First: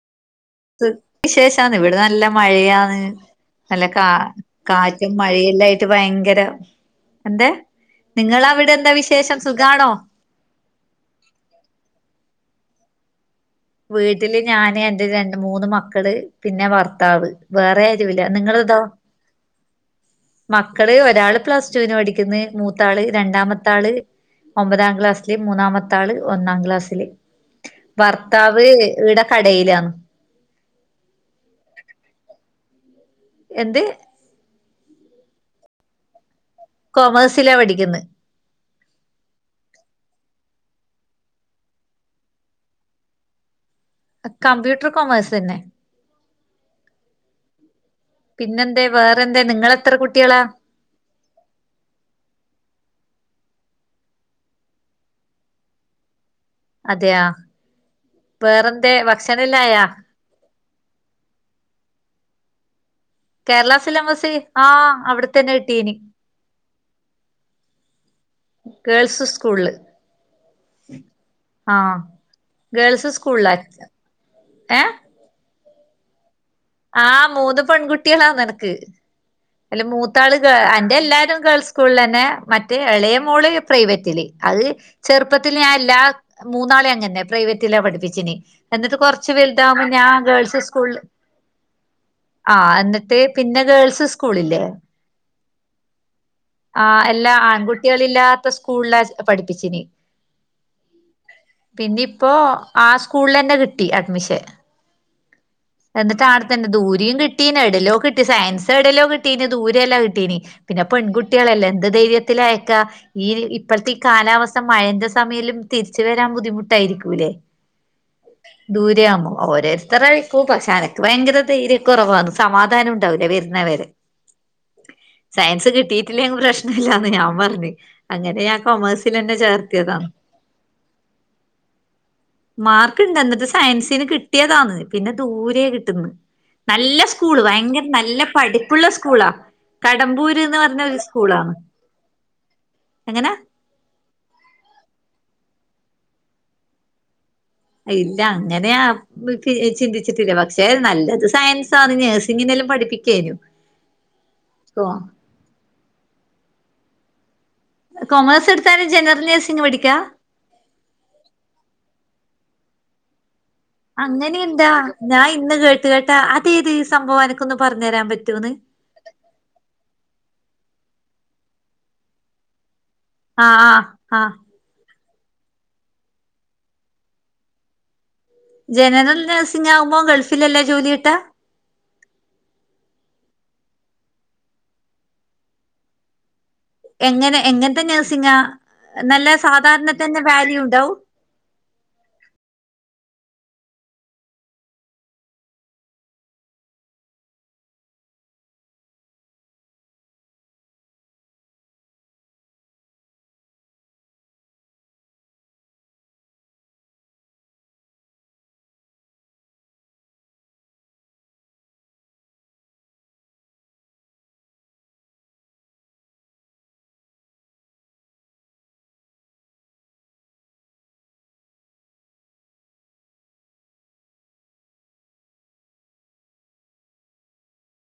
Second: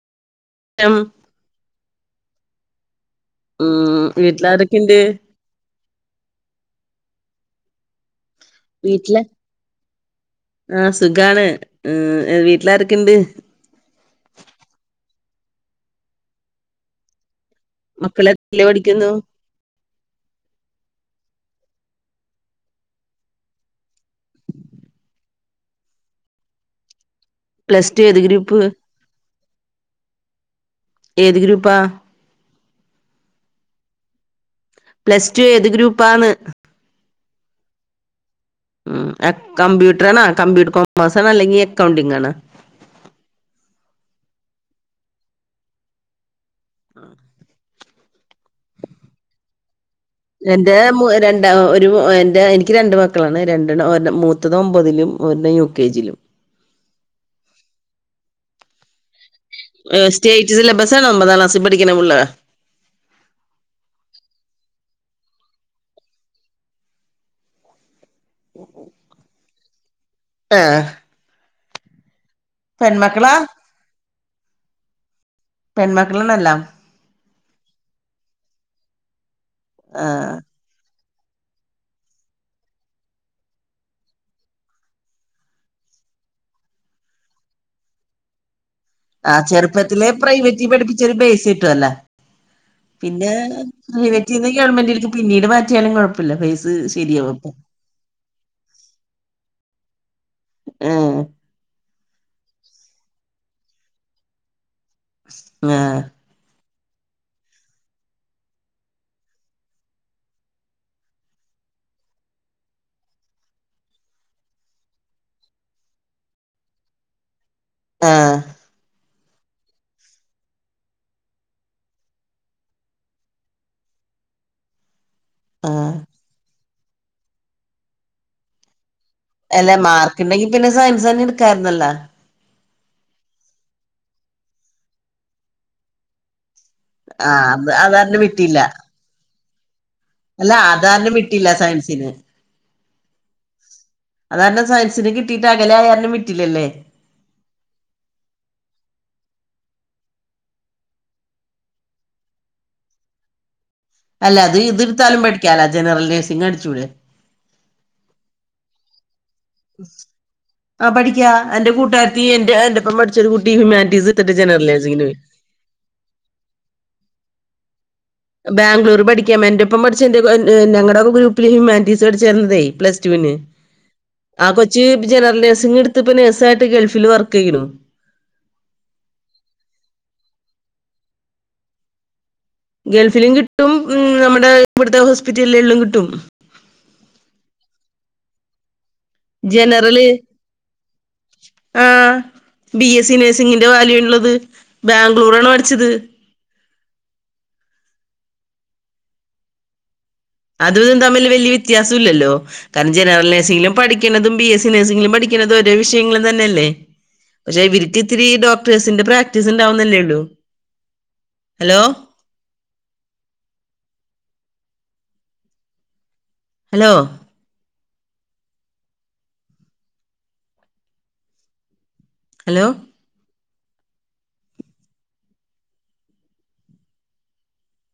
ഷം വിശേഷന്ന് ഇവിടെ നല്ല മഴയാണ്. നല്ല ഉം കാ വീട്ടിലാരൊക്കെണ്ട് കാറ്റും മഴയല്ലായിട്ട് ഭയങ്കര എന്ത്‌ നിങ്ങളവിടെ എന്താ വിശേഷം സുഖാണോ? ആഹ് സുഖാണ് ഏഹ് വീട്ടിലാരൊക്കെണ്ട്? വീട്ടില് ഞാന് എന്റെ രണ്ട് മൂന്ന് മക്കള് പിന്നെ ഭർത്താവ്. വേറെ ആരുല്ല മക്കളൊക്കെ എത്രയിലാ നിങ്ങളെതോ? പഠിക്കുന്നു മക്കള് ഒരാള് പ്ലസ് ടുവിന് പഠിക്കുന്ന് മൂത്താള് രണ്ടാമത്താള് ഒമ്പതാം ക്ലാസ്സില് മൂന്നാമത്തെ ആള് ഒന്നാം ക്ലാസ്സില്. പ്ലസ് ടു ഏത് ഗ്രൂപ്പ് ഭർത്താവ് ഇവ്ടെ കടയിലാണ്. ഏത് ഗ്രൂപ്പാ എന്ത്? പ്ലസ് ടു ഏത് ഗ്രൂപ്പാന്ന് കോമേഴ്സിലാ പഠിക്കുന്ന്. ഉം കമ്പ്യൂട്ടർ ആണ കമ്പ്യൂട്ടർ കോമേഴസ്സണ അല്ലെങ്കിൽ എക്കൗണ്ടിംഗ് ആണ കമ്പ്യൂട്ടർ കോമേഴ്സ്ന്നെ ആഹ് പിന്നെന്തേ വേറെന്തേ നിങ്ങെളെത്ര കു ഞാൻ എന്റെ മു രണ്ട ഒരു എൻ്റെ എനിക്ക് രണ്ട് മക്കളാണ് രണ്ടണം ഒരെ മൂത്തത് ഒമ്പതിലും ഒരെണ്ണം യു കെ ജിലും അതെയ വേറെന്തേ ഭക്ഷണെല്ലായാ? ഏഹ് സ്റ്റേറ്റ് സിലബസാണ ഒമ്പതാം ക്ലാസ്സിൽ പഠിക്കണ പുള്ള. കേരള സിലംബസ് ആഹ് അവിടെത്തന്നെ കിട്ടീന് ഗേൾസ് സ്കൂൾല് ആഹ് ആഹ് ഗേൾസ് പെൺമക്കളാ സ്കൂളില ഏഹ് പെൺമക്കളണെല്ലാം ആഹ് മൂന്ന് പെൺകുട്ടികളാന്ന് എനക്ക് അയില് ആ മൂത്താള് അന്റെ എല്ലാരും ഗേൾസ് സ്കൂളിലെന്നെ മറ്റേ ഇളയ മോള് പ്രൈവറ്റില് അത് ചെറുപ്പത്തിൽ ഞാൻ എല്ലാ മൂന്നാളെ അങ്ങനെന്നെ പ്രൈവറ്റിലാ പഠിപ്പിച്ചിന് എന്നിട്ട് കൊറച്ച് വലുതാവകുമ്പോ ഞാൻ ഗേൾസ് സ്കൂളില് ബേയ്സിട്ടോല്ലോ? ആ എന്നിട്ട് പിന്നെ ഗേൾസ് പ്രൈവറ്റിന്ന് സ്കൂളില്ലെ ഗവൺമെന്റിലേക്ക് പിന്നീട് മാറ്റിയാലും കുഴപ്പമില്ല ഫേസ് ആ ശരിയാവും അല്ലാ അപ്പൊ ആൺകുട്ടികളില്ലാത്ത സ്കൂളിലാ പഠിപ്പിച്ചിന് ഉം പിന്നെ ഇപ്പോ ആ സ്കൂളിലെന്നെ കിട്ടി അഡ്മിഷൻ വേറെ എന്നിട്ട് ആടെത്തന്നെ ദൂരിം കിട്ടീന് ഏടല്ലോ കിട്ടി സയൻസ് ഏടലോ കിട്ടീന് ദൂരം എല്ലാം കിട്ടീന് പിന്നെ പെൺകുട്ടികളെല്ലേ എന്ത് ധൈര്യത്തിലായക്കാ? ഈ ഇപ്പോഴത്തെ ഈ കാലാവസ്ഥ മഴന്റെ സമയല്ലും തിരിച്ച് വരാൻ ബുദ്ധിമുട്ടായിരിക്കൂല്ലേ ആഹ് ദൂരെയാമ്പോ ഓരോരുത്തറെ ഓ പക്ഷെ അനക്ക് ഭയങ്കര ധ്യൈര കുറവാന്ന് സമാധാനം ഉണ്ടാവൂല്ല വരുന്നവരെ സയൻസ് ആഹ് കിട്ടീട്ടില്ലങ്ങ് പ്രശ്നില്ലാന്ന് ഞാൻ പറഞ്ഞ് അങ്ങനെ ഞാൻ കൊമേഴ്സ് അല്ലെ മാർക്ക് ഇണ്ടെങ്കി പിന്നെ സയൻസെന്നെ എടുക്കാർന്നല്ലോ മാർക്ക് ഇണ്ട് എന്നിട്ട് സയൻസിന് കിട്ടിയതാന്ന് പിന്നെ ദൂരെയാ കിട്ടുന്ന് നല്ല സ്കൂള് ആഹ് അത് ഭയങ്കര നല്ല അതാരണം വിട്ടില്ല പഠിപ്പുള്ള സ്കൂളാ അല്ല കടമ്പൂര്ന്ന് പറഞ്ഞ ഒരു അതാരണം സ്കൂളാ വിട്ടില്ല സയൻസിന് എങ്ങനെ? അതാരണം സയൻസിന് കിട്ടിട്ട് അകലായാരണം വിട്ടില്ലല്ലേ ഇല്ല അങ്ങനെയാ ഒന്നും ചിന്തിച്ചിട്ടില്ല പക്ഷെ നല്ലത് സയൻസാന്ന് നഴ്സിങ്ങിനെല്ലാം പഠിപ്പിക്കേനു അല്ല അത് ഇത് കോ എടുത്താലും പഠിക്കാലാ ജനറൽ നേഴ്സിങ്ങടിച്ചൂടെ കൊമേഴ്സ് എടുത്താനും ജനറൽ നഴ്സിങ്ങ് ആ പഠിക്കാ എന്റെ കൂട്ടുകാരത്തി എന്റെ എന്റെപ്പം പഠി ഒരു കുട്ടി ഹ്യുമാനിറ്റീസ് എടുത്തീട്ട് ജനറൽ അങ്ങനെയുണ്ടാ നഴ്സിങ്ങിന് പോയി ഞാൻ ഇന്ന് കേട്ട കേട്ടാ അതേത് ഈ സംഭവം എനക്കൊന്ന് പറഞ്ഞെരാൻ പറ്റോ? ബാംഗ്ലൂര് പഠിക്കാമെന്റൊപ്പം പഠിച്ചു എന്റെ ഞങ്ങളുടൊരു ഗ്രൂപ്പിൽ ഹ്യൂമാനിറ്റീസ് പഠിച്ചിരുന്നതേ പ്ലസ് ടു ന് ആഹ് ആഹ് ആഹ് ആ കൊച്ച് ജനറൽ നേഴ്സിംഗ് എടുത്ത്പ്പ നേഴ്സിയിട്ട് ഗൾഫിൽ വർക്കെയ്യുണു ജനറൽ നഴ്സിംങ്ങാവുമ്പോ ഗൾഫിലല്ലെ ജോലിട്ടാ ഗൾഫിലും കിട്ടും മ് നമ്മുടെ ഇവിടുത്തെ ഹോസ്പിറ്റലുകളിലും കിട്ടും എങ്ങനെ എങ്ങനത്തെ നേഴ്സിങ്ങാ നല്ല ജനറല് സാധാരണത്തന്നെ വാല്യൂ ഉണ്ടാവും? ആ ബി എസ് സി നേഴ്സിങ്ങിന്റെ വാല്യുള്ളത് ബാംഗ്ലൂരാണ് പഠിച്ചത് അത്‌തും തമ്മില് വല്യ വ്യത്യാസല്ലല്ലോ കാരണം ജനറൽ നേഴ്സിങ്ങിലും പഠിക്കണതും ബി എസ് സി നേഴ്സിങ്ങിലും പഠിക്കണതും ഒരേ വിഷയങ്ങളെന്നെയല്ലേ പക്ഷെ ഇവർക്ക് ഇത്തിരി ഡോക്ടേഴ്സിന്റെ പ്രാക്ടീസ് ഇണ്ടാവുന്നല്ലേള്ളു ഹലോ ഹലോ ഹലോ